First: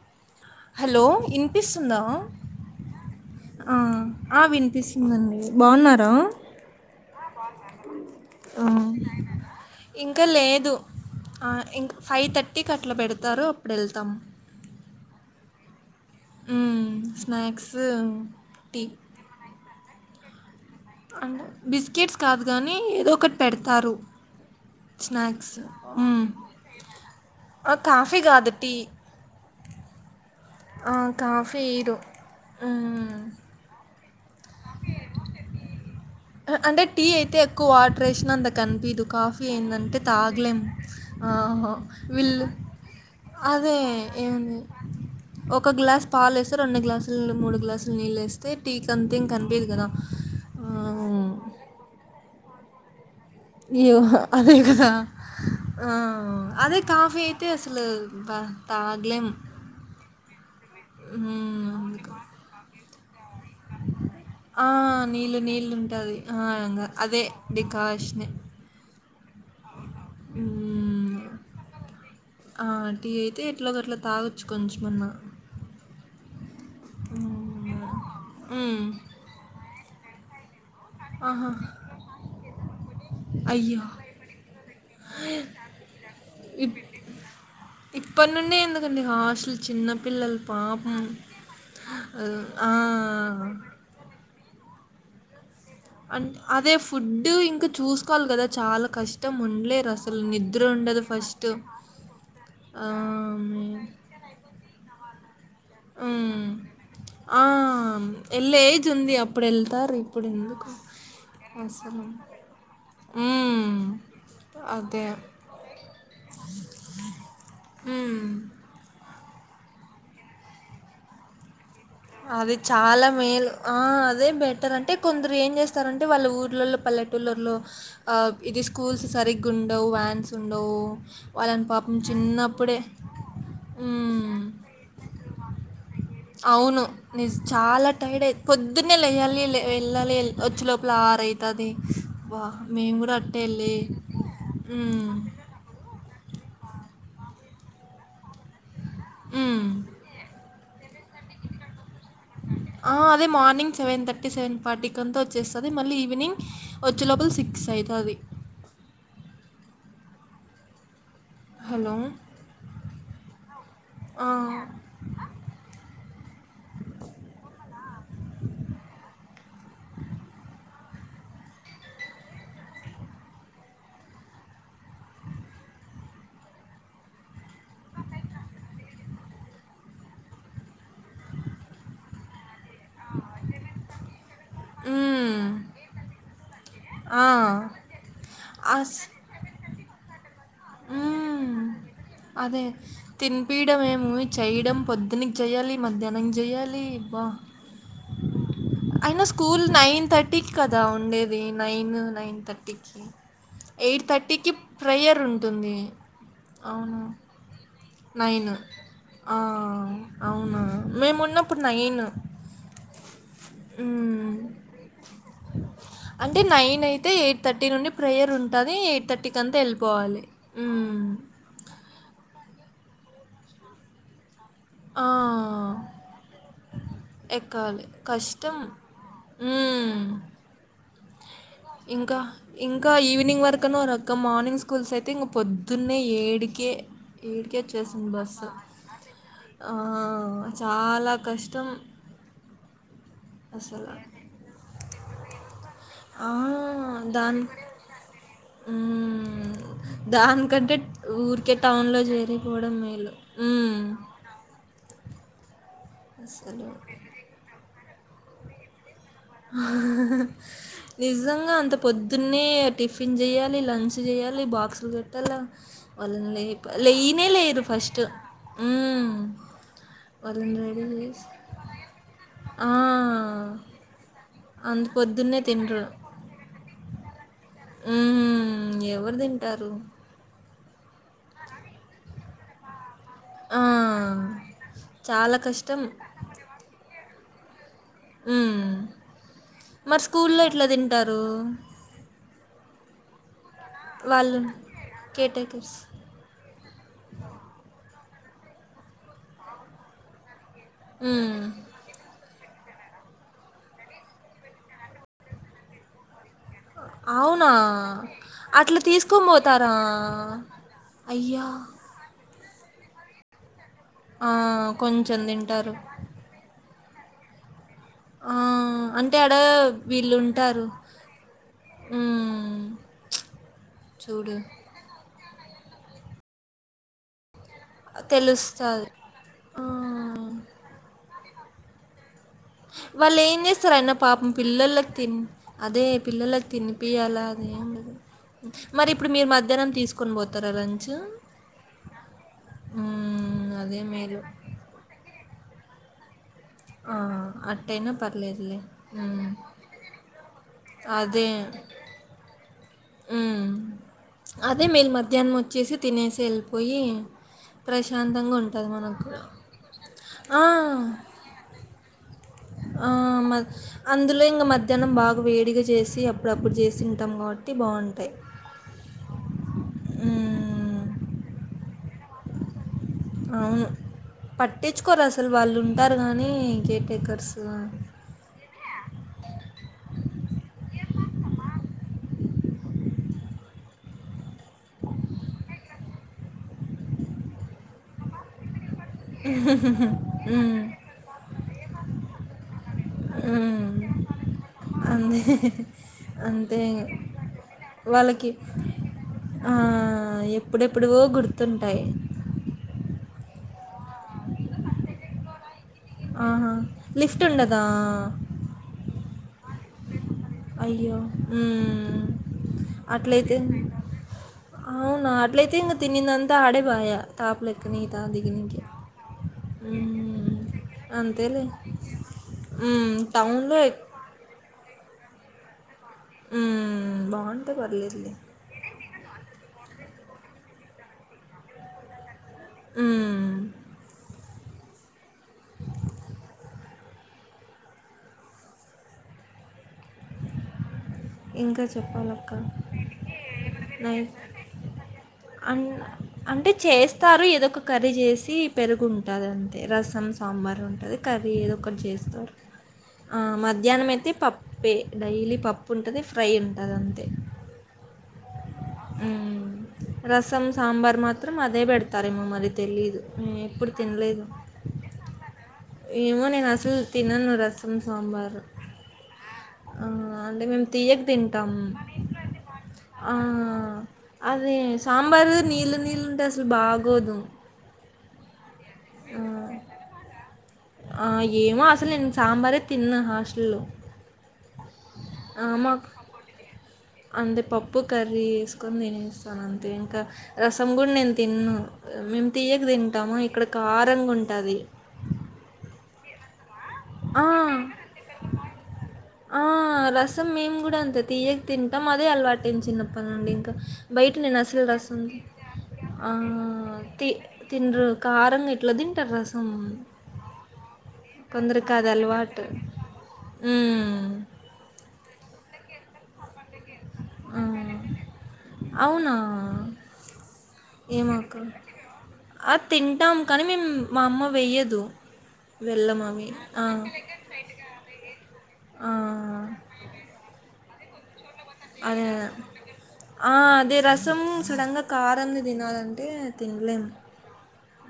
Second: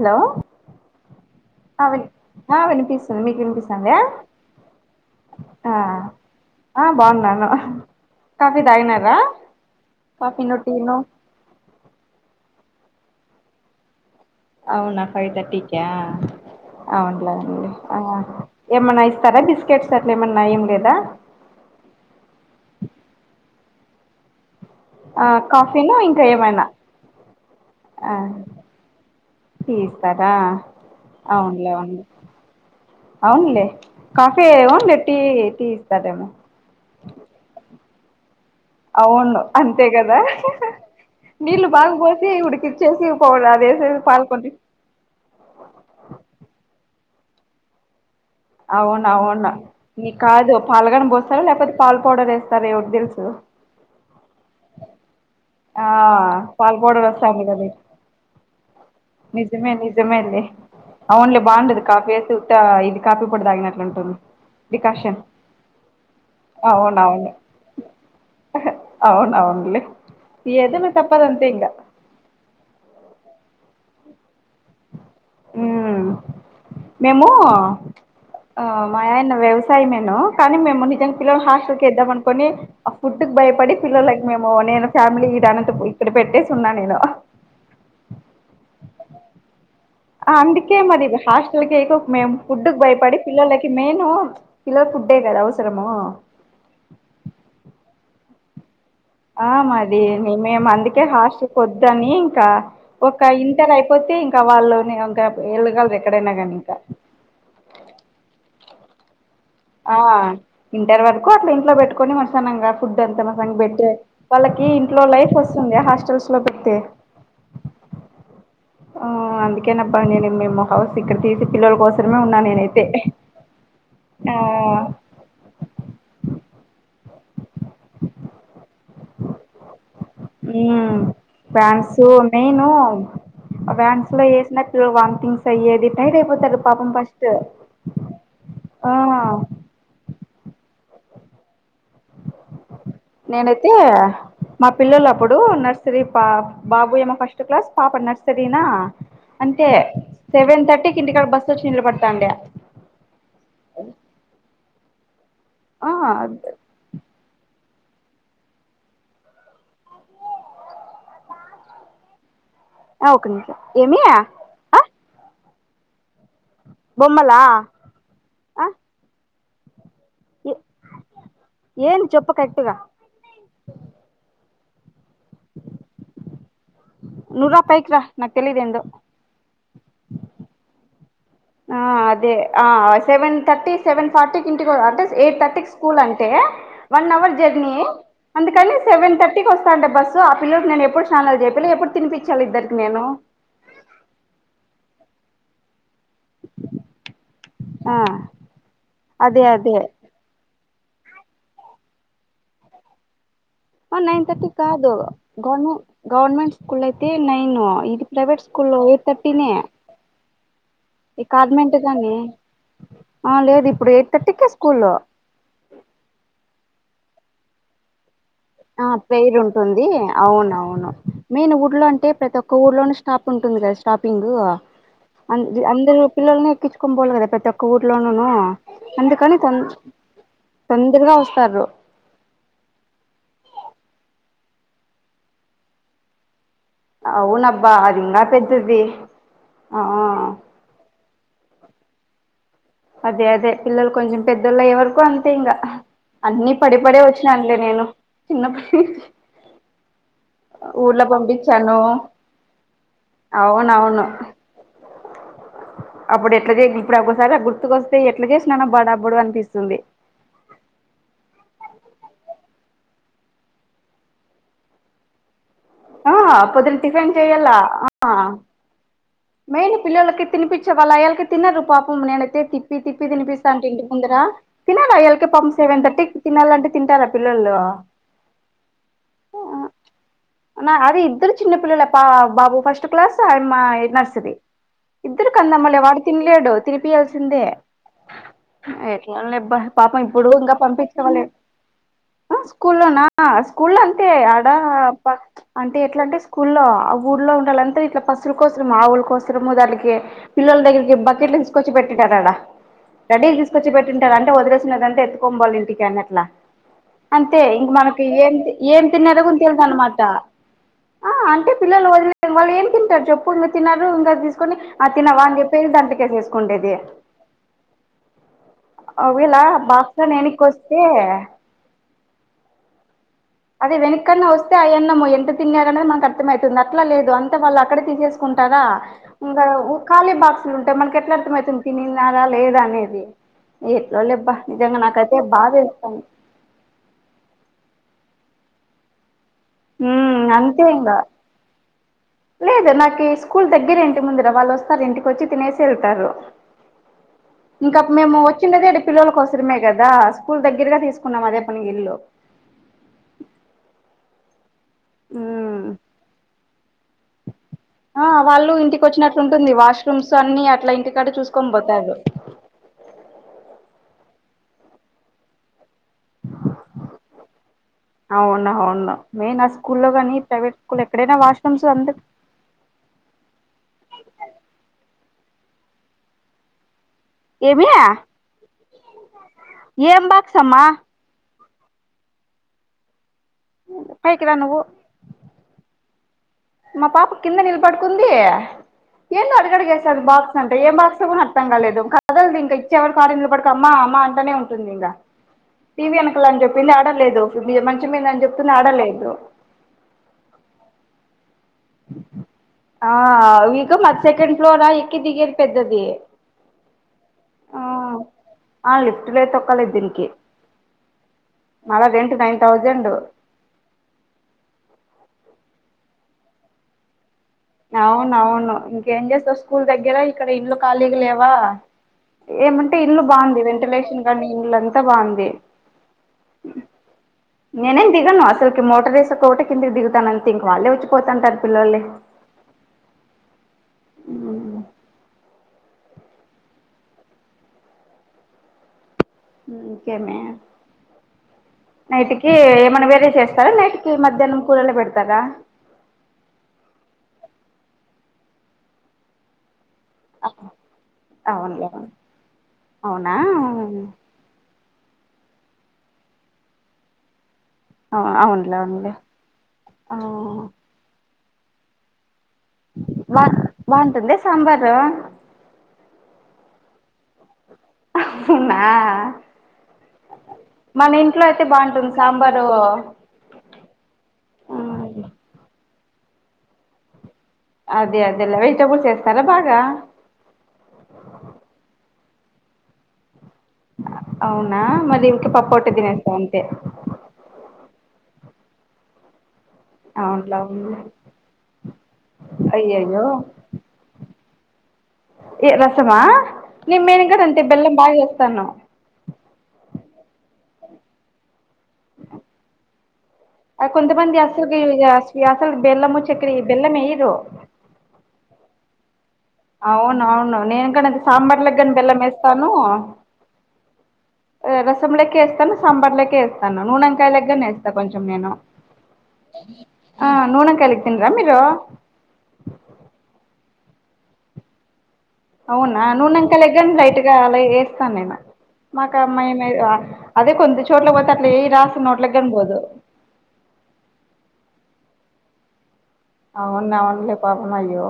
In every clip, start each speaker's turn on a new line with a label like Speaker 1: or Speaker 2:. Speaker 1: Hello
Speaker 2: hello
Speaker 1: ఆ
Speaker 2: ఇనిపిస్తుందా
Speaker 1: విన్ ఆ వినిపిస్తుంది మీకు
Speaker 2: ఆ
Speaker 1: వినిపిస్తుందా
Speaker 2: ఆ వినిపిస్తుందండి
Speaker 1: ఆ
Speaker 2: బాగున్నార
Speaker 1: ఆ బాగున్నాను కాఫీ
Speaker 2: ఆ!
Speaker 1: తాగినారా
Speaker 2: ఇంకా
Speaker 1: కాఫీనో
Speaker 2: లేదు
Speaker 1: టీనో
Speaker 2: ఆ ఇంక ఫైవ్ థర్టీకి అట్లా పెడతారు అప్పుడు వెళ్తా
Speaker 1: అవునా ఫైవ్ థర్టీకి
Speaker 2: హ్మ్.
Speaker 1: అవునులేండి
Speaker 2: స్నాక్స్, టీ
Speaker 1: ఏమన్నా ఇస్తారా బిస్కెట్స్ ఏమన్నా ఏం లేద్
Speaker 2: అంటే బిస్కెట్స్ కాదు కానీ ఏదో ఒకటి పెడతారు
Speaker 1: ఆ
Speaker 2: స్నాక్స్.
Speaker 1: కాఫీను ఇంకా
Speaker 2: హ్మ్.
Speaker 1: ఏమైనా ఆ
Speaker 2: కాఫీ కాదు టీ.
Speaker 1: తీస్తదా
Speaker 2: ఆ! కాఫీ
Speaker 1: అవునులే
Speaker 2: ఇయ్యరు.
Speaker 1: అవునులే
Speaker 2: హ్మ్.
Speaker 1: అవునులే కాఫే ఉ టీ టీ ఇస్తారే
Speaker 2: అంటే టీ అయితే ఎక్కువ వాటర్ వేసినా అంత కనిపించదు
Speaker 1: అవును
Speaker 2: కాఫీ
Speaker 1: అంతే
Speaker 2: ఏంటంటే
Speaker 1: కదా
Speaker 2: తాగలేం ఆ,
Speaker 1: నీళ్లు బాగా పోసి
Speaker 2: వీళ్ళు
Speaker 1: ఉడికిచ్చేసి పోవడా
Speaker 2: అదే ఏమంది ఒక గ్లాసు పాలు వేస్తే రెండు గ్లాసులు మూడు గ్లాసులు నీళ్ళు వేస్తా
Speaker 1: అవునవును నీ కాదు
Speaker 2: ఆ,
Speaker 1: పాలుగని పోస్తారు లేకపోతే పాలు పౌడర్ వేస్తారు ఎవరు తెలుసు
Speaker 2: ఈయో అదే కదా ఆ
Speaker 1: పాల్
Speaker 2: అదే
Speaker 1: పౌడర్
Speaker 2: కాఫీ
Speaker 1: వస్తాంది
Speaker 2: అయితే
Speaker 1: కదా
Speaker 2: అసలు తాగలేం
Speaker 1: నిజమే నిజమే లే
Speaker 2: ఉమ్,
Speaker 1: అవున్లే బాగుండదు
Speaker 2: అందుకు.
Speaker 1: కాఫీ వేస్తే ఊట్టా ఇ కాఫీ ఇప్పుడు తాగినట్లుంటుంది
Speaker 2: ఆ
Speaker 1: డికాషన్
Speaker 2: నీళ్ళు నీళ్ళు ఉంటది ఆ అదే డికాషనే
Speaker 1: అవును అవున్లే
Speaker 2: ఉమ్ ఆ టీ అయితే ఎట్లో గట్లా తాగచ్చు కొంచమన్నా
Speaker 1: ఉ మేము
Speaker 2: హ్మ్.
Speaker 1: ఆ
Speaker 2: హ్మ్.
Speaker 1: మా ఆయన వ్యవసాయమేను కానీ మేము నిజంగా పిల్లలు
Speaker 2: ఆహా!
Speaker 1: హాస్టల్కిద్దాం అనుకుని ఆ ఫుడ్కి భయపడి
Speaker 2: అయ్యో!
Speaker 1: పిల్లలకు మేము నేను ఫ్యామిలీ ఇ అనంత ఇక్కడ పెట్టేసి ఉన్నా
Speaker 2: ఇప్
Speaker 1: నేను
Speaker 2: ఇప్పటి నుండి ఎందుకండి హాస్టల్ చిన్న పిల్లలు
Speaker 1: అందుకే
Speaker 2: పాపం.
Speaker 1: మరి హాస్టల్కివెయ్యకోకు మేం
Speaker 2: ఆ!
Speaker 1: ఫుడ్కి భయపడి పిల్లలకి మేను ఇలా ఫుడ్డే కదా అవసరము
Speaker 2: అండ్ అదే ఫుడ్ ఇంకా చూసుకోవాలి కదా చాలా కష్టం
Speaker 1: ఆ మాది
Speaker 2: ఉండలేరసలు
Speaker 1: నే
Speaker 2: నిద్ర
Speaker 1: మేము అందుకే
Speaker 2: ఉండదు ఫస్ట్.
Speaker 1: హాస్టల్ కొద్దని ఇంకా ఒక ఇంటర
Speaker 2: ఆమె
Speaker 1: అయిపో కపోతే ఇంకా వాళ్ళని ఇంకా వెళ్ళగలరు ఎక్కడైనా
Speaker 2: హ్మ్.
Speaker 1: కానీ ఇంకా
Speaker 2: స్తుంది అ
Speaker 1: ఆ ఇంటర్ వరకు అట్లా ఇంట్లో
Speaker 2: అసలు.
Speaker 1: పెట్టుకొని మరసన్నంగా ఫుడ్ అంత మరసనంగా
Speaker 2: హ్మ్.
Speaker 1: పెట్టే వాళ్ళకి ఇంట్లో
Speaker 2: అదే.
Speaker 1: లైఫ్ వస్తుంద హాస్టల్స్ లో పెడితే
Speaker 2: ఉ
Speaker 1: అందుకేనప్ప నేను మేము హౌస్ ఇక్కడ తీసి పిల్లల కోసం
Speaker 2: అది చాలా మేలు ఆ అదే
Speaker 1: ఆ
Speaker 2: బెటర్ అంటే కొందరు ఏం చేస్తారంటే వాళ్ళు ఊ పల్లెటూర్లల్లో ఇది స్కూల్స్ సరిగ్గా ఉండవు స్ ఉండవు
Speaker 1: ఉమ్
Speaker 2: వాళ్ళని పాపం
Speaker 1: ఫ్యాన్స్ మెయిను
Speaker 2: చిన్నప్పుడే
Speaker 1: వ్యాన్స్ లో
Speaker 2: హ్మ్.
Speaker 1: వేసినప్పు వామ్థింగ్స్ అయ్యేది టై
Speaker 2: అవును నె చాలా టైడ్ అయ పోద్దునే
Speaker 1: ఆ
Speaker 2: లేయాలి వెళ్ళాలి వెళ్ి వచ్చే లోపల ఆరు అయితాది వాహ్
Speaker 1: నేనైతే మా పిల్లలు
Speaker 2: హ్మ్.
Speaker 1: అప్పుడు నర్సరీ పా బాబు ఏమో ఫస్ట్ క్లాస్ పాప నర్సరీనా
Speaker 2: హ్మ్.
Speaker 1: అంటే సెవెన్ థర్ టికి ఇంటికాడ బస్ వచ్చి నిలబడింది
Speaker 2: ఆ అదె మార్నింగ్ సెవన్ తర్టీ సవెన్ ఫార్టీకి వ చేస్తది మళ్ళీ ఈ వినింగ్ వచ్చే లోపు సిక్స్ అయితాది హెలో
Speaker 1: ఆ ఒక్క నిమిషం ఏమి బొమ్మలా ఇ ఏం చెప్పు కరెక్ట్ గా నూ రా పైకి రా నాకు తెలీదు ఏందో ఆ అదే ఆ సెవెన్ థర్టి సెవెన్ ఫార్టీకి ఇంటి కూడా అంటే ఎయిట్
Speaker 2: హ్మ్.
Speaker 1: థర్టీకి స్కూల్ అంటే వన్
Speaker 2: ఆ!
Speaker 1: అవర్ జర్నీ అందుకని
Speaker 2: అస్
Speaker 1: సెవెన్ థర్టీకి వస్తాంటే బస్సు పిల్లలకి నేను ఎప్పుడు స్నానాలు
Speaker 2: హ్మ్.
Speaker 1: చెపిిల ఎప్పుడు తినిపించాలి
Speaker 2: అదే
Speaker 1: ఇద్దరికి నేను
Speaker 2: పొద్దున చెయ్యాలి మధ్యాహ్న చెయ్యాలి బ
Speaker 1: ఆ
Speaker 2: అయినా
Speaker 1: అదే
Speaker 2: స్కూల్
Speaker 1: అదే
Speaker 2: నైన్ థర్టీకి కదా ఉండేది నైన్ నైన్ థర్టీకి
Speaker 1: ఆ
Speaker 2: ఎయిట్
Speaker 1: నైన్
Speaker 2: థర్టీకి
Speaker 1: థర్టీక్ కాదు
Speaker 2: ప్రేయర్
Speaker 1: గవర్
Speaker 2: ఉంటుంది
Speaker 1: గవర్నమెంట్ స్కూల్
Speaker 2: అవును
Speaker 1: అయితే నైన్ ఇది ప్రైవేట్
Speaker 2: నైన్
Speaker 1: స్కూల్లో ఎయిట్ థర్టీనే
Speaker 2: అవునా మేము
Speaker 1: ఈ
Speaker 2: ఉన్నప్పుడు
Speaker 1: కాార్మెంట్
Speaker 2: నైన్
Speaker 1: గానె ఆ లేదు ఇప్పుడు ఎయిట్
Speaker 2: మ్మ్.
Speaker 1: థర్టీకే స్కూల్లో
Speaker 2: అంటే నైన్ అయితే ఎయిట్ థర్టీ నుండి ప్రేయర్ ఉంటుంది
Speaker 1: ఆ
Speaker 2: ఎయిట్
Speaker 1: ప్రేయిరు
Speaker 2: థర్టీకి అంతా
Speaker 1: ఉంటుంది
Speaker 2: వెళ్ళిపోవాలి
Speaker 1: అవునవును
Speaker 2: మ్మ్.
Speaker 1: మెయిన్ ఊర్లో అంటే ప్రతి ఒక్క ఒక ఊర్లోనే స్టాప్ ఉంటుంది కదా స్టాపింగ్ అ
Speaker 2: ఆ,
Speaker 1: అందరుూ పిల్లలని ఎక్కించుకొని పోవాలి కదా ప్రతి ఒక్క
Speaker 2: ఎక్కాలి
Speaker 1: ఊర్లోనుూ
Speaker 2: కష్టం
Speaker 1: అందుకని తొం తొం
Speaker 2: ఇంక ఇంకా ఈవినింగ్ వరక్ పక్కనో రక్క మార్నింగ్ స్కూల్స్ అయితే ఇంక పొద్దున్నే ఏడికి కే ఎడికే
Speaker 1: అవునబ్బా అది
Speaker 2: వచ్చేసింది
Speaker 1: ఇంగా
Speaker 2: బస్సు
Speaker 1: పెద్దది
Speaker 2: ఆ చాల కష్టం తొం
Speaker 1: అదే అదే పిల్లలు కొంచం పెద్దోళ్ళు అయ్యే వరకు అంతే ఇంకా
Speaker 2: ఆ,
Speaker 1: అన్నిీ పడిపడే
Speaker 2: దాని
Speaker 1: వచ్చినాన్ లే నేను చిన్నప్పడి నుంచి
Speaker 2: మ్మ్. దానికంటే
Speaker 1: ఊర్ల
Speaker 2: ఊరికే
Speaker 1: పంపిించాను
Speaker 2: టౌన్లో చేరిపోవడం మేలు మ్మ్.
Speaker 1: అవునవును అప్పుడు ఎట్ల చే
Speaker 2: అసలు
Speaker 1: ఇప్పుడు ఒక్కసారి గుర్తుకొస్తే ఎట్ల చేసినాను బాడ
Speaker 2: నిజంగ అంత పొద్దున్నే టిఫిన్ చెయ్యాలి లంచ్ చేయాలి బాక్సులు కట్టాలా
Speaker 1: ఆ
Speaker 2: వాళ్ళని
Speaker 1: పొద్దున
Speaker 2: లేపాలె
Speaker 1: టిఫిన్
Speaker 2: ఈయనే
Speaker 1: చెయ్యాలా
Speaker 2: లేరు ఫస్ట్
Speaker 1: ఆ మెయిన్ పిల్లలకి
Speaker 2: వాళ్ళని
Speaker 1: తినిించి
Speaker 2: రెడీ
Speaker 1: వాళ్ళ
Speaker 2: జేసి
Speaker 1: అయళ్ళకి తిన్నారు పాపం నేనైతే
Speaker 2: ఆ!
Speaker 1: తిప్పి తిప్పి తినిపిస్తాంటే ఇంటి ముందుర
Speaker 2: అంత
Speaker 1: తినాల ఇయాలకకి
Speaker 2: పొద్దున్నే
Speaker 1: పం సెవెన్ థర్టి కి తినాలంటే తింటార
Speaker 2: ఉహు ఎవరు తింటారు
Speaker 1: అదిే ఇద్దరు చిన్న పిల్లలు పా బాబు ఫస్ట్ క్లాస్ అ
Speaker 2: ఆ!
Speaker 1: అమ్మాయ్ నర్ ఇద్దరు
Speaker 2: చాలా
Speaker 1: కందమ్మలె
Speaker 2: కష్టం.
Speaker 1: వాడు తినలేడు తినిపియాల్సిందే
Speaker 2: హ్మ్.
Speaker 1: ఎట్లాన్ లే అబ్బా పాపం
Speaker 2: మరి
Speaker 1: ఇప్పుడు
Speaker 2: స్కూల్లో
Speaker 1: ఇంగా
Speaker 2: ఎట్లా తింటారు?
Speaker 1: పంపించమలే అ స్కూల్లోనా స్కూల్లో అంతే
Speaker 2: వాళ్ళు
Speaker 1: ఆడ
Speaker 2: కేర్ టేకర్స్.
Speaker 1: అంటే ఎట్ల అంటే స్కూల్లో ఊళ్ళో ఉండాలంటె ఇట్లా పసుల కోసం ఆవుల కోసము దాకి పిల్లల దగ్గరికి బకెట్లు
Speaker 2: హ్మ్.
Speaker 1: తీసుకొచ్చి పెట్టినారడా రెడీలు తీసుకొచ్చి పెట్టింటారు అంటే వదిలేసన్నదంటే ఎతుకో పోలి ఇంటికి అన్ని అట్లా అంతే
Speaker 2: అవునా
Speaker 1: ఇంక మనకు ఏం
Speaker 2: అట్లా
Speaker 1: ఏం తిన్నర
Speaker 2: తీసుకొని
Speaker 1: కొని తెలిదు
Speaker 2: పోతారా
Speaker 1: అన్నమాట ఆ
Speaker 2: అయ్యా
Speaker 1: అంటే పిల్లలు వదిలి వాళ్ళు ఏం తింటారు చెప్పు తిన్నారు ఇంకా
Speaker 2: ఆ
Speaker 1: తీసుకొని
Speaker 2: కొంచెం
Speaker 1: తినవా అని చెప్పేసి
Speaker 2: తింటారు
Speaker 1: దాంటకే చేసుకుంటేది
Speaker 2: ఆ
Speaker 1: అ
Speaker 2: అంటే
Speaker 1: ఒకవేళ
Speaker 2: ఆడ
Speaker 1: బాక్స్ లన్ని
Speaker 2: వీళ్ళు
Speaker 1: వెనకి
Speaker 2: ఉంటారు
Speaker 1: వస్తే
Speaker 2: మ్మ్
Speaker 1: అదే వెనకన్నా
Speaker 2: చూడు
Speaker 1: వస్తే అయ అన్నము ఎంత తిన్నారనే మనకు అర్థం అవుతుంది అట్లా లేదు వాళ్ళు అక్కడ తీసేసుకుంటారా
Speaker 2: తెలుస్తది
Speaker 1: ఇంకా
Speaker 2: ఆ
Speaker 1: ఖాళీ బాక్స్ లు ఉంటాయి మనకి ఎట్లా అర్థమవుతుంది తినింద
Speaker 2: వాళ్ళు ఏం చేస్తారు అయిన పాపం
Speaker 1: నిజంగా
Speaker 2: పిల్లకి
Speaker 1: నాకైతే
Speaker 2: తిని అదే
Speaker 1: బాధేస్తుంది
Speaker 2: పిల్లకి తిని పియాలి అలా అదే ఏం లేదు మరి ఇప్పుడు మీరు మధ్యాహ్నం తీసుకొని
Speaker 1: ఉమ్
Speaker 2: పోతారా
Speaker 1: అంతే ఇంగ
Speaker 2: లంచ్
Speaker 1: లేదు నాకు ఈ స్కూల్
Speaker 2: మ్మ్
Speaker 1: దగ్గర
Speaker 2: అదే
Speaker 1: ఇంటి
Speaker 2: మేలు
Speaker 1: ముందుర వాళ్ళు వస్తారు ఇంటికి వచ్చి తినేసి వెళ్తారు
Speaker 2: ఆ
Speaker 1: ఇంకా
Speaker 2: అట్టయినా
Speaker 1: మేము
Speaker 2: పర్లేదులే
Speaker 1: వచ్చినదే పిల్లలకి
Speaker 2: మ్మ్
Speaker 1: అవసరమే కదా స్కూల్ దగ్గరగా తీసుకున్నాం అదే పనిగా ఇల్లు
Speaker 2: హ్మ్. అదే మేలు మధ్యాహ్నం
Speaker 1: ఉమ్
Speaker 2: వచ్చేసి తినేసి వెళ్ళిపోయి
Speaker 1: ఆ వాళ్ళు ఇంటికి
Speaker 2: కూడా.
Speaker 1: వచ్చినట్లుంటుంది వాష్రూమ్స్
Speaker 2: ఆ!
Speaker 1: అన్ని అట్లా ఇంటికాడా చూసుకొని పోతారు
Speaker 2: ఆ మ అందులో ఇంకా మధ్యాహ్నం బాగా వేడిగా చేసి అప్పుడప్పుడు చేసి తింటాం కాబట్టి బావుంటాయి.
Speaker 1: అవునా అవునను మెయిన్ స్కూ లో కానీ ప్రైవేట్
Speaker 2: హ్మ్.
Speaker 1: స్కూల్ ఎక్క ఎక్కడనా వాష్ రూమ్ అంతే
Speaker 2: అవును పట్టించుకోరు అసలు వాళ్ళు ఉంటారు కానీ ఇంక వర్కర్స్
Speaker 1: ఏమి ఏం బాక్స్ అమ్మ కాయికిరా నువ్వు మా పాప కింద నిలబడుకుంది ఏందొ అడుగడిగేస్తది బాక్స్
Speaker 2: హ్మ్.
Speaker 1: అంటే ఏం బాక్స్ కూడా అర్థం కాలేదు కదలిదు ఇంకా ఇచ్చే వరకు ఆడే
Speaker 2: హ్మ్.
Speaker 1: నిలబడికమ్మా అమా అంటానే ఉంటుంది ఇంకా
Speaker 2: అంతే.
Speaker 1: టీవీ ఏనకాలని
Speaker 2: అంతే
Speaker 1: చెప్పింది
Speaker 2: ఇగ.
Speaker 1: ఆడలేదు మంచం మీద అని చెప్తుంది ఆడ లేదు
Speaker 2: ఎప్పుడెప్పుడవో గుర్తుంటాయి
Speaker 1: ఆ ఇక మది సెకండ్ ఫ్లోరా ఎక్కి దిగిరి పెద్ద
Speaker 2: ఆహా! లిఫ్ట్ ఉండదా?
Speaker 1: ఆ లిఫ్ట్ లోయితే దు దీనికి
Speaker 2: అయ్యో!
Speaker 1: మల్ల
Speaker 2: హ్మ్.
Speaker 1: రెంట్ నైన్ తౌసండ్
Speaker 2: అట్లయితే అవునా? అట్లయితే తినందంతా అడేబాయ
Speaker 1: అవున అవును ఇంకేం చేస్తావు స్కూల్ దగ్గర ఇక్కడ
Speaker 2: హ్మ్.
Speaker 1: ఇల్లు ఖాళీగ లేవా
Speaker 2: అంతేలే.
Speaker 1: ఏమంటే
Speaker 2: హ్మ్.
Speaker 1: ఇల్లు బాగుంది
Speaker 2: టౌన్‌లో ఎక్
Speaker 1: వెంటిలేషన్ కానీ ఇల్లు అంత బాగుంది
Speaker 2: హ్మ్. బావుంటే
Speaker 1: నేనేం
Speaker 2: పర్లేదులే.
Speaker 1: దిగను అసలుకి మోట ర్ కోటి కిందకి దిగుతానంతే ఇంకా వాళ్ళే వచ్చిపోతంటారు పిల్లలు
Speaker 2: హ్మ్
Speaker 1: హ్మ్ ఇంకేమి
Speaker 2: ఇంకా
Speaker 1: నైటికి
Speaker 2: చెప్పాలక్క.
Speaker 1: ఏమైన్నా వేరే చేస్తారా నైటికి
Speaker 2: నైట్
Speaker 1: మధ్యాహ్నం కూరలు పెడతారా
Speaker 2: అన్ అంటే చేస్తారు ఏదో ఒక కర్రీ చేసి పెరుగుతుంటాది అంతే రసం సాంబార్ ఉంటుంది కర్రీ ఏదో
Speaker 1: అవునులే
Speaker 2: ఒకటి చేస్తారు
Speaker 1: అవునా
Speaker 2: మధ్యాహ్నం అయితే పప్పు పే డైలీ పప్పు ఉంటుంది ఫ్రై ఉంటుంది అంతే
Speaker 1: అవు అవునులే అవునులే ఆ
Speaker 2: రసం సాంబార్ మా మాత్రం అదే పెడతారేమో మరి తెలీదుే
Speaker 1: బా
Speaker 2: ఎప్పుడు
Speaker 1: బాగుంటుందే
Speaker 2: తినలేదు
Speaker 1: సాంబారు
Speaker 2: మేమో నేను అసలు తిన్నాను రసం సాంబారు
Speaker 1: అవునా మన ఇంట్లో అయితే బాగుంటుంది సాంబారు
Speaker 2: ఆ అదే సాంబారు నీళ్ళు నీళ్ళుంటే అసలు బాగోదు
Speaker 1: అదే అదలా వెజిటేబుల్స్ చేేస్తారా
Speaker 2: ఆ,
Speaker 1: బాగా
Speaker 2: ఆ ఏమో అసలు నేను సాంబారే తిన్నా హాస్టల్లో
Speaker 1: అవునా మళ్ళ ఇవకి
Speaker 2: ఆ,
Speaker 1: పపోట
Speaker 2: మాకు
Speaker 1: దినస అంత
Speaker 2: అంతే పప్పు కర్రీ వేసుకొని నేను న అంతే ఇంకా
Speaker 1: అవునులే
Speaker 2: రసం
Speaker 1: అవునులే
Speaker 2: గు నేను తి మేము తీయక
Speaker 1: అయ్యయ్యో
Speaker 2: తింటాము ఇక్కడ కారం ఉంట కాది
Speaker 1: ఏ రసమా నేను మేను ఇంకాడ
Speaker 2: ఆ,
Speaker 1: అంతే బెల్లం బాగా చేస్తాను
Speaker 2: ఆ రసం మేము కూడా అంత తీయక తింటాం అదే అలవాటు చిన్నప్పనండి ఇంకా
Speaker 1: ఆ కొంతమంది
Speaker 2: బయటిని
Speaker 1: అసలుకి
Speaker 2: నసిలు రాంది
Speaker 1: అసలు బెల్లము చక్కెర ఈ బెల్లం వేయరు
Speaker 2: త కారంగా ఇ
Speaker 1: అవును అవును నేన్ కనదు సాంబార్
Speaker 2: కొందరికి
Speaker 1: ల్గని
Speaker 2: అది
Speaker 1: బెల్లం
Speaker 2: అలవాటు
Speaker 1: వేస్తాను
Speaker 2: మ్మ్.
Speaker 1: రసములక్క వేస్తా సంంబర్ లోకేస్తాను నూనంకాయ
Speaker 2: ఆ!
Speaker 1: గ్గనేేస్తను కొంచెం నేను
Speaker 2: అవునా?
Speaker 1: ఆ నూన కయలిి తన్ రమ్ మీరు
Speaker 2: అ తింటాము కానీ మేము మా అమ్మ వెయ్యదు
Speaker 1: అవునా
Speaker 2: బెల్లం
Speaker 1: నూన
Speaker 2: అవి.
Speaker 1: ఇంకా
Speaker 2: ఆ!
Speaker 1: లేగండి లైట్ గా అలా వేస్తానుేమ
Speaker 2: ఆ!
Speaker 1: మాకు అమ్మాయి అదే కొ
Speaker 2: అదే ఆ అదే రసం సడంగా కారం తినాల
Speaker 1: అవును
Speaker 2: లే
Speaker 1: అవునులే పాపం అయ్యో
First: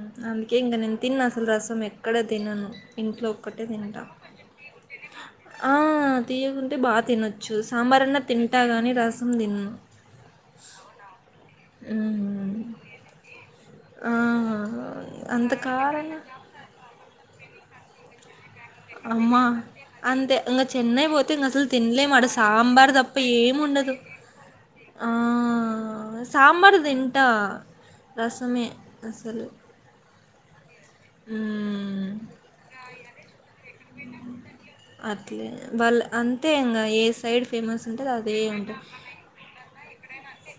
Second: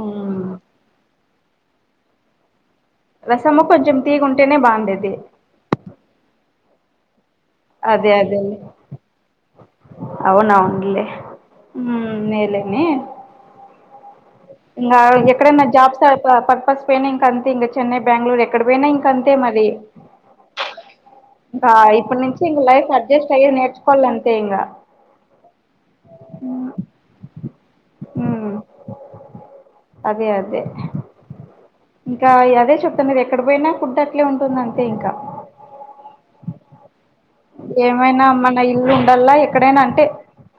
Speaker 1: ఉమ్
Speaker 2: అందుకే ఇ నను తి అసలు రసం ఎక్కడ తినను ఇంట్లో
Speaker 1: రసము
Speaker 2: ఒక్కటే
Speaker 1: కొంచెం
Speaker 2: తింటంటాం
Speaker 1: తీగుంటేనే బాగుండేది
Speaker 2: తీయకుంటే బాగా తినొచ్చు ు
Speaker 1: అదే
Speaker 2: సాంబారన్న
Speaker 1: అదేలే
Speaker 2: తింటా కానీ రసం తిన్న
Speaker 1: ఉ నేలన్న
Speaker 2: ఆ!
Speaker 1: ఇంకా
Speaker 2: అంత
Speaker 1: ఎక్కడైనా జాబ్స్
Speaker 2: కారనా?
Speaker 1: పర్పస్ పనా ఇంకా అంతే ఇం చెన్నై బెంగళూరు ఎక్కడ పోయినా ఇంక అంతే
Speaker 2: అమ్మా!
Speaker 1: మరి
Speaker 2: అంతే ఇంకా చెన్నై పోతే ఇంకా అసలు తిినలే
Speaker 1: ఇప్పటి
Speaker 2: మాట
Speaker 1: నుంచి ఇంక లైఫ్
Speaker 2: సాంబార్ తప్ప
Speaker 1: అడ్జస్ట్ అయ్యి
Speaker 2: ఏముండదు
Speaker 1: నేర్చుకోవాలంతే ఇంగ
Speaker 2: సాబారు తింట రసమే సర
Speaker 1: అదే అదే
Speaker 2: హ్మ్.
Speaker 1: ఇంకా అదే చెప్తున్నారు ఎ ఎక్కడ పోయినా ఫుడ్ అట్లే ఉంటుంద అంతే ఇంకా
Speaker 2: అట్లే. వాళ్ళు అంతే ఇంగ ఏ సైడ్ ఫేమస్ ఉంటది
Speaker 1: ఏమైనా
Speaker 2: అదే
Speaker 1: మన
Speaker 2: ఉంటది.
Speaker 1: ఇల్లు ఉండల్లా ఎక్కడైనా అంటే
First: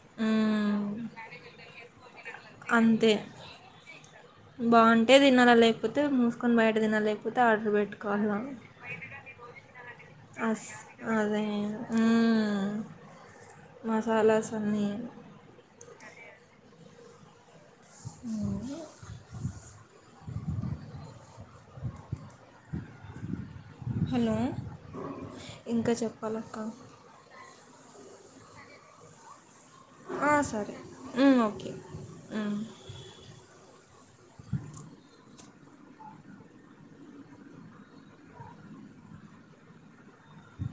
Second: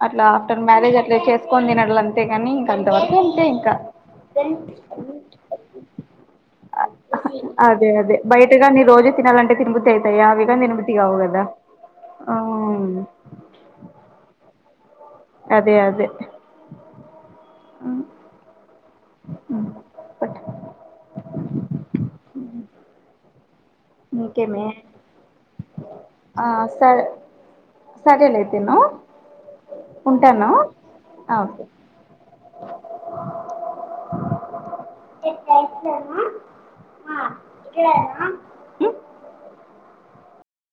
Speaker 1: అట్లా ఆఫ్టర్
Speaker 2: హ్మ్.
Speaker 1: మ్యారేజ్ అట్లే చేసుకోొని తినట్ల అంతే ని ఇంక అంతవరకు అంతే ఇంకా
Speaker 2: బావుంటే తినాలా, లేకపోతే మూసుకొని బయట తినాలా, లేకపోతే ఆర్డర్
Speaker 1: అదే అదే
Speaker 2: పెట్టుకోవాలా.
Speaker 1: బయటగా నీ రోజు పత్నాాలుగు గంట తిగుతి అవుయితయియవగంగా
Speaker 2: అస్
Speaker 1: దినమతిగావగుదా
Speaker 2: అదే మసాలాస్ అన్నీ
Speaker 1: అదే అదే
Speaker 2: అ హలో
Speaker 1: ఇంకేమే
Speaker 2: ఇంకా చెప్పాలక్క
Speaker 1: సరేల అయితను
Speaker 2: ఆ,
Speaker 1: ఉంటాను
Speaker 2: సరే మ్మ్,
Speaker 1: ఓకే
Speaker 2: మ్మ్.
Speaker 1: నాడనా